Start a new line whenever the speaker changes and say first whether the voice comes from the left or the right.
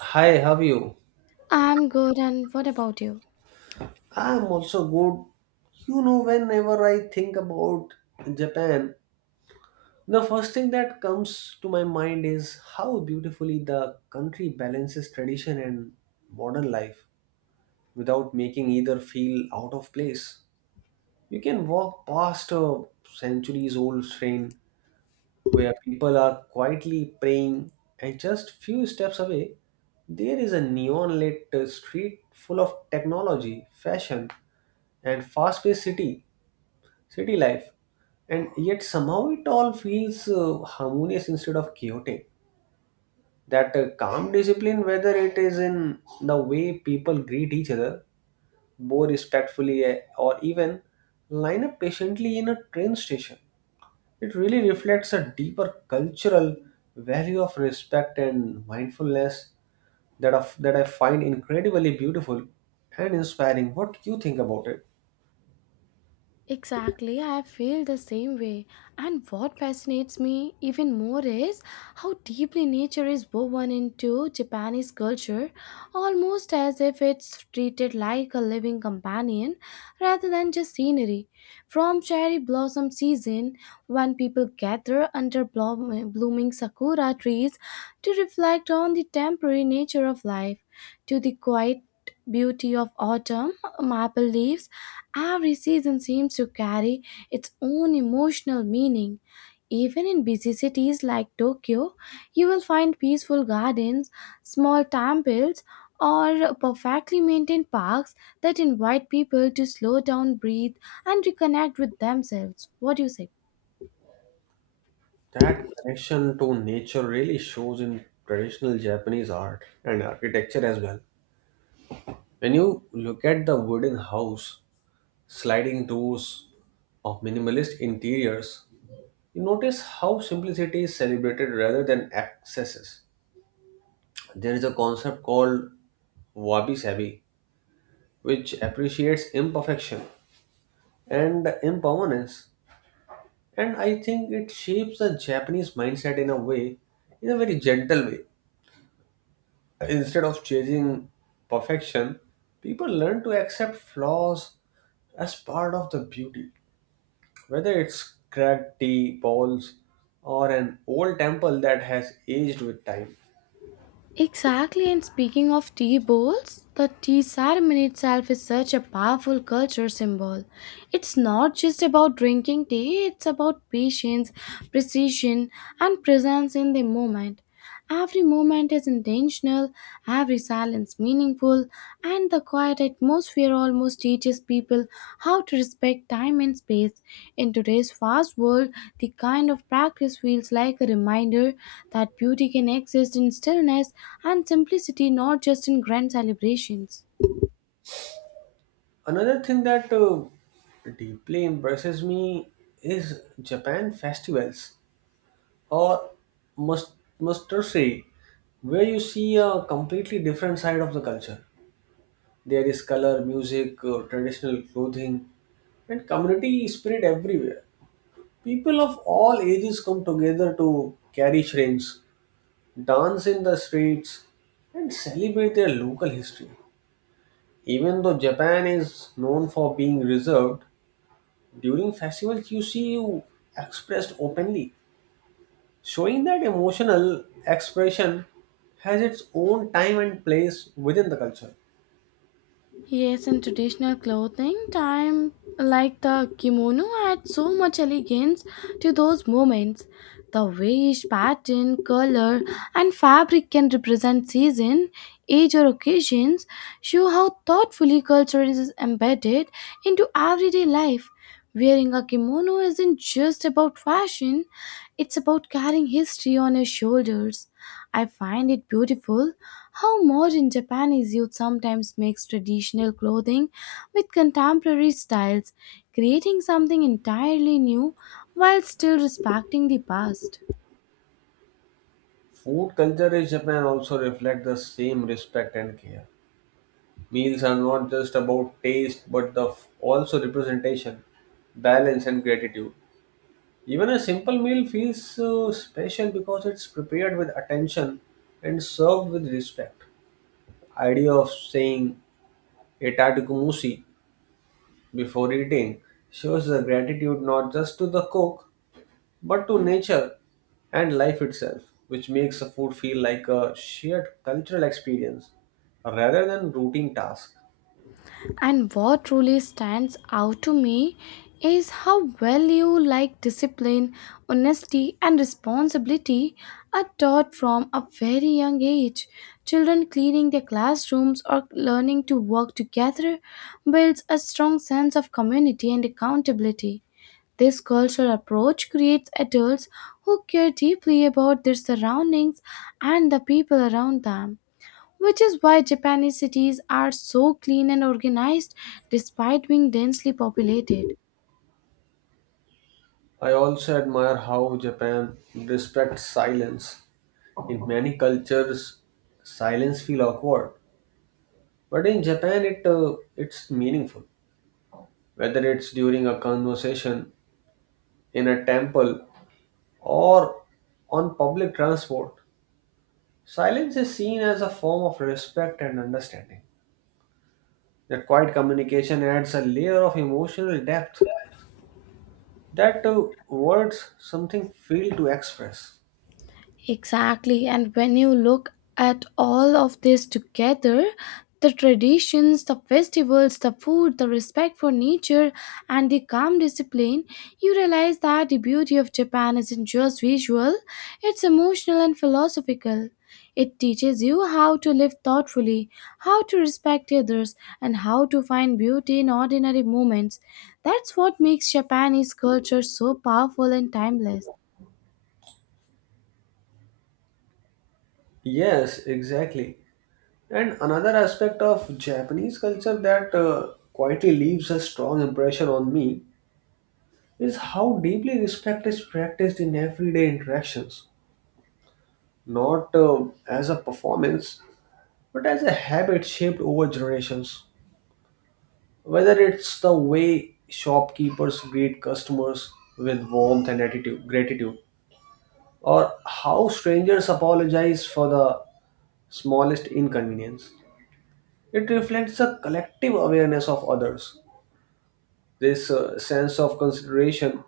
right: Hi, how are you?
left: I'm good, and what about you?
right: I'm also good. You know, whenever I think about Japan, the first thing that comes to my mind is how beautifully the country balances tradition and modern life without making either feel out of place. You can walk past a centuries old train where people are quietly praying, and just few steps away, there is a neon lit street full of technology, fashion, and fast paced city life. And yet, somehow, it all feels harmonious instead of chaotic. That calm discipline, whether it is in the way people greet each other, bow respectfully, or even line up patiently in a train station it really reflects a deeper cultural value of respect and mindfulness that I find incredibly beautiful and inspiring. What do you think about it?
left: Exactly, I feel the same way. And what fascinates me even more is how deeply nature is woven into Japanese culture, almost as if it's treated like a living companion rather than just scenery. From cherry blossom season, when people gather under blooming sakura trees to reflect on the temporary nature of life, to the quiet beauty of autumn, maple leaves. Every season seems to carry its own emotional meaning. Even in busy cities like Tokyo, you will find peaceful gardens, small temples, or perfectly maintained parks that invite people to slow down, breathe, and reconnect with themselves. What do you say?
right: That connection to nature really shows in traditional Japanese art and architecture as well. When you look at the wooden house, sliding doors, or minimalist interiors, you notice how simplicity is celebrated rather than excesses. There is a concept called wabi sabi, which appreciates imperfection and impermanence. And I think it shapes the Japanese mindset in a very gentle way. Instead of chasing perfection, people learn to accept flaws as part of the beauty. Whether it's cracked tea balls or an old temple that has aged with time.
left: Exactly, and speaking of tea bowls, the tea ceremony itself is such a powerful culture symbol. It's not just about drinking tea, it's about patience, precision, and presence in the moment. Every moment is intentional, every silence meaningful, and the quiet atmosphere almost teaches people how to respect time and space. In today's fast world, the kind of practice feels like a reminder that beauty can exist in stillness and simplicity, not just in grand celebrations.
right: Another thing that deeply impresses me is Japan festivals or must must say where you see a completely different side of the culture there is color music traditional clothing and community spirit everywhere people of all ages come together to carry shrines, dance in the streets and celebrate their local history even though Japan is known for being reserved during festivals you see you expressed openly showing that emotional expression has its own time and place within the culture.
left: Yes, in traditional clothing, time like the kimono adds so much elegance to those moments. The way each pattern, color, and fabric can represent season, age, or occasions show how thoughtfully culture is embedded into everyday life. Wearing a kimono isn't just about fashion, it's about carrying history on your shoulders. I find it beautiful how modern Japanese youth sometimes mix traditional clothing with contemporary styles, creating something entirely new while still respecting the past.
right: Food culture in Japan also reflects the same respect and care. Meals are not just about taste but also representation, balance and gratitude. Even a simple meal feels special because it's prepared with attention and served with respect. Idea of saying "Itadakimasu" before eating shows the gratitude not just to the cook but to nature and life itself, which makes a food feel like a shared cultural experience rather than routine task.
left: And what truly stands out to me is how well you like discipline, honesty, and responsibility are taught from a very young age. Children cleaning their classrooms or learning to work together builds a strong sense of community and accountability. This cultural approach creates adults who care deeply about their surroundings and the people around them, which is why Japanese cities are so clean and organized despite being densely populated.
right: I also admire how Japan respects silence. In many cultures, silence feel awkward, but in Japan, it's meaningful. Whether it's during a conversation in a temple or on public transport, silence is seen as a form of respect and understanding. That quiet communication adds a layer of emotional depth that words something fail to express.
left: Exactly. And when you look at all of this together, the traditions, the festivals, the food, the respect for nature, and the calm discipline, you realize that the beauty of Japan isn't just visual, it's emotional and philosophical. It teaches you how to live thoughtfully, how to respect others, and how to find beauty in ordinary moments. That's what makes Japanese culture so powerful and timeless.
right: Yes, exactly. And another aspect of Japanese culture that quietly leaves a strong impression on me is how deeply respect is practiced in everyday interactions, not as a performance, but as a habit shaped over generations. Whether it's the way shopkeepers greet customers with warmth and attitude, gratitude, or how strangers apologize for the smallest inconvenience. It reflects a collective awareness of others. This sense of consideration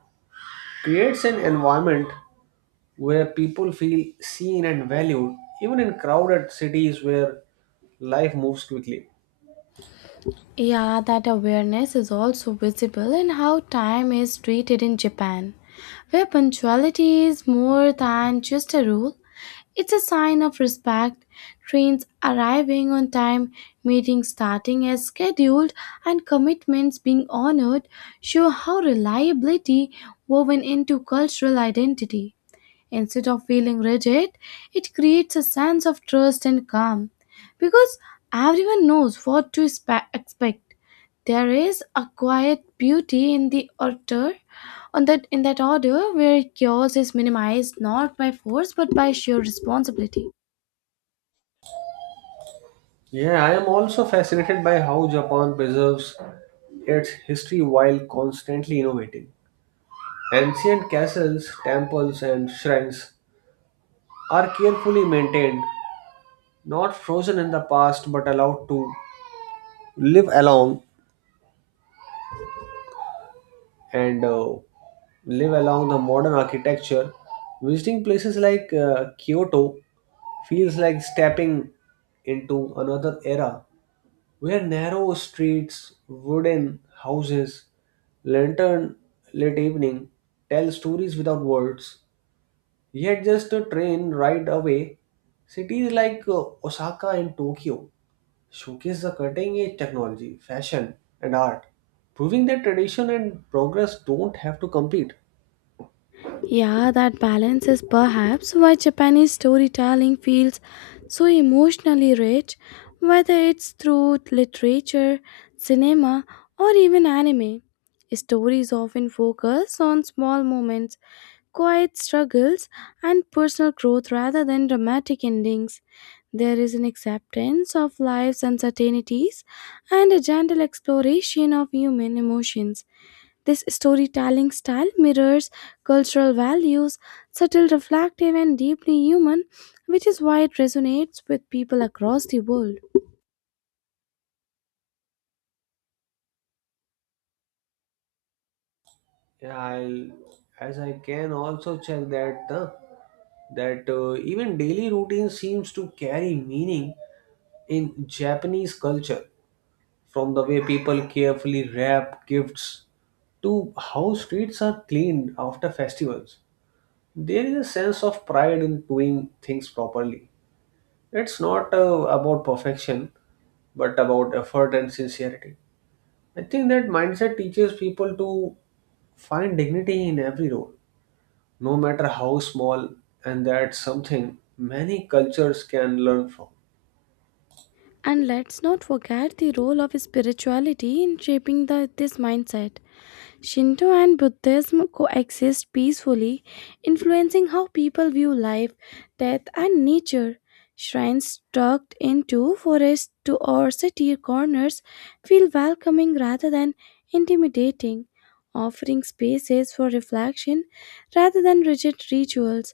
right: creates an environment where people feel seen and valued, even in crowded cities where life moves quickly.
left: Yeah, that awareness is also visible in how time is treated in Japan, where punctuality is more than just a rule, it's a sign of respect. Trains arriving on time, meetings starting as scheduled, and commitments being honored show how reliability woven into cultural identity. Instead of feeling rigid, it creates a sense of trust and calm because everyone knows what to expect. There is a quiet beauty in the order, on that in that order where chaos is minimized not by force but by sheer responsibility.
right: Yeah, I am also fascinated by how Japan preserves its history while constantly innovating. Ancient castles, temples, and shrines are carefully maintained not frozen in the past but allowed to live along and uh, live along the modern architecture visiting places like Kyoto feels like stepping into another era where narrow streets wooden houses lantern late evening tell stories without words yet just a train ride away cities like Osaka and Tokyo showcase the cutting edge technology, fashion, and art, proving that tradition and progress don't have to compete.
left: Yeah, that balance is perhaps why Japanese storytelling feels so emotionally rich, whether it's through literature, cinema, or even anime. Stories often focus on small moments, quiet struggles, and personal growth rather than dramatic endings. There is an acceptance of life's uncertainties and a gentle exploration of human emotions. This storytelling style mirrors cultural values, subtle, reflective, and deeply human, which is why it resonates with people across the world.
right: Yeah, as I can also check that even daily routine seems to carry meaning in Japanese culture, from the way people carefully wrap gifts to how streets are cleaned after festivals. There is a sense of pride in doing things properly. It's not about perfection, but about effort and sincerity. I think that mindset teaches people to find dignity in every role, no matter how small, and that's something many cultures can learn from.
left: And let's not forget the role of spirituality in shaping this mindset. Shinto and Buddhism coexist peacefully, influencing how people view life, death, and nature. Shrines tucked into forests to or city corners feel welcoming rather than intimidating, offering spaces for reflection rather than rigid rituals.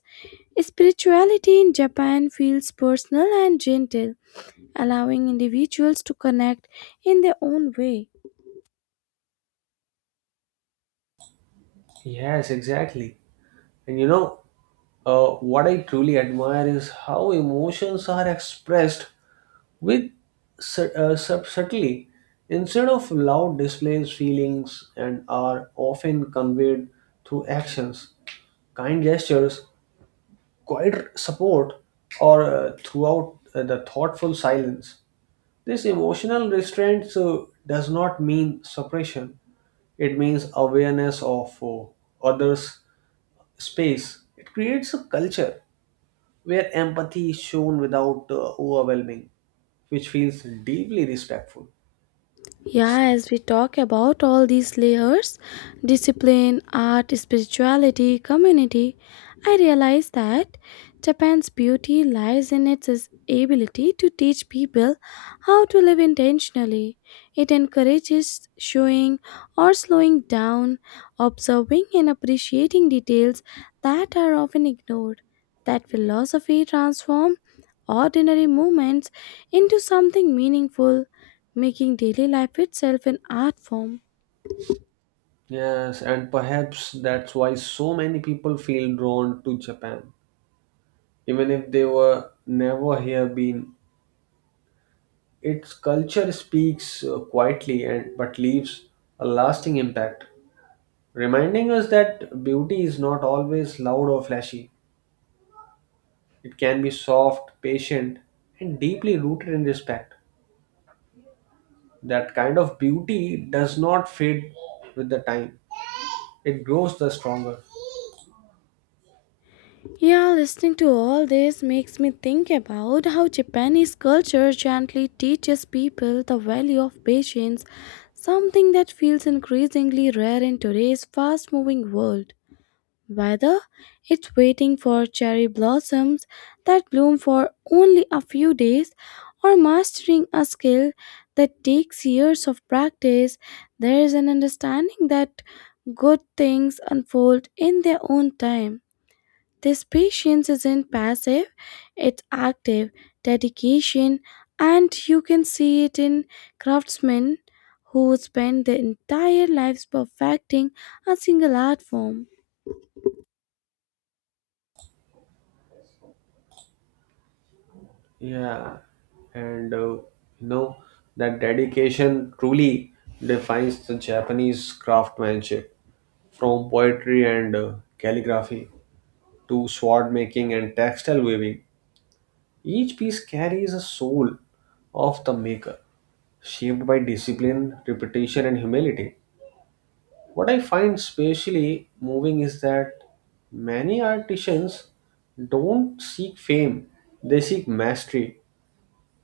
left: Spirituality in Japan feels personal and gentle, allowing individuals to connect in their own way.
right: Yes, exactly. And you know, what I truly admire is how emotions are expressed with subtlety instead of loud displays feelings and are often conveyed through actions kind gestures quiet support or throughout the thoughtful silence. This emotional restraint does not mean suppression. It means awareness of others' space. It creates a culture where empathy is shown without overwhelming, which feels deeply respectful.
left: Yeah, as we talk about all these layers, discipline, art, spirituality, community, I realize that Japan's beauty lies in its is- ability to teach people how to live intentionally. It encourages showing or slowing down, observing and appreciating details that are often ignored. That philosophy transforms ordinary moments into something meaningful, making daily life itself an art form.
right: Yes, and perhaps that's why so many people feel drawn to Japan, even if they were never here been Its culture speaks quietly and but leaves a lasting impact, reminding us that beauty is not always loud or flashy. It can be soft, patient, and deeply rooted in respect. That kind of beauty does not fade with the time. It grows the stronger.
left: Yeah, listening to all this makes me think about how Japanese culture gently teaches people the value of patience, something that feels increasingly rare in today's fast moving world. Whether it's waiting for cherry blossoms that bloom for only a few days or mastering a skill that takes years of practice, there is an understanding that good things unfold in their own time. This patience isn't passive, it's active dedication, and you can see it in craftsmen who spend their entire lives perfecting a single art form.
right: Yeah, and know that dedication truly defines the Japanese craftsmanship from poetry and calligraphy to sword making and textile weaving, each piece carries a soul of the maker, shaped by discipline, repetition, and humility. What I find especially moving is that many artisans don't seek fame, they seek mastery.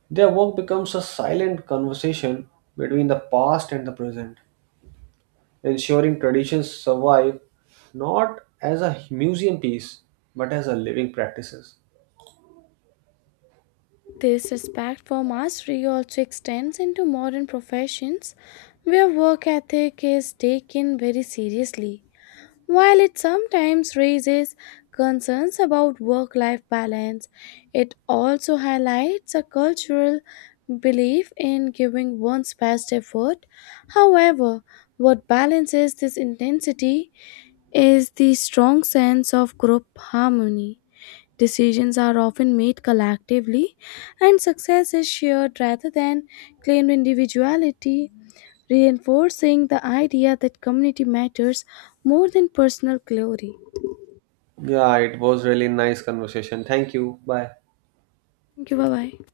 right: Their work becomes a silent conversation between the past and the present, ensuring traditions survive not as a museum piece but as a living practices.
left: This respect for mastery also extends into modern professions where work ethic is taken very seriously. While it sometimes raises concerns about work life balance, it also highlights a cultural belief in giving one's best effort. However, what balances this intensity is the strong sense of group harmony. Decisions are often made collectively, and success is shared rather than claimed individuality, reinforcing the idea that community matters more than personal glory.
right: Yeah, it was really nice conversation. Thank you. Bye.
left: Thank you. Bye bye.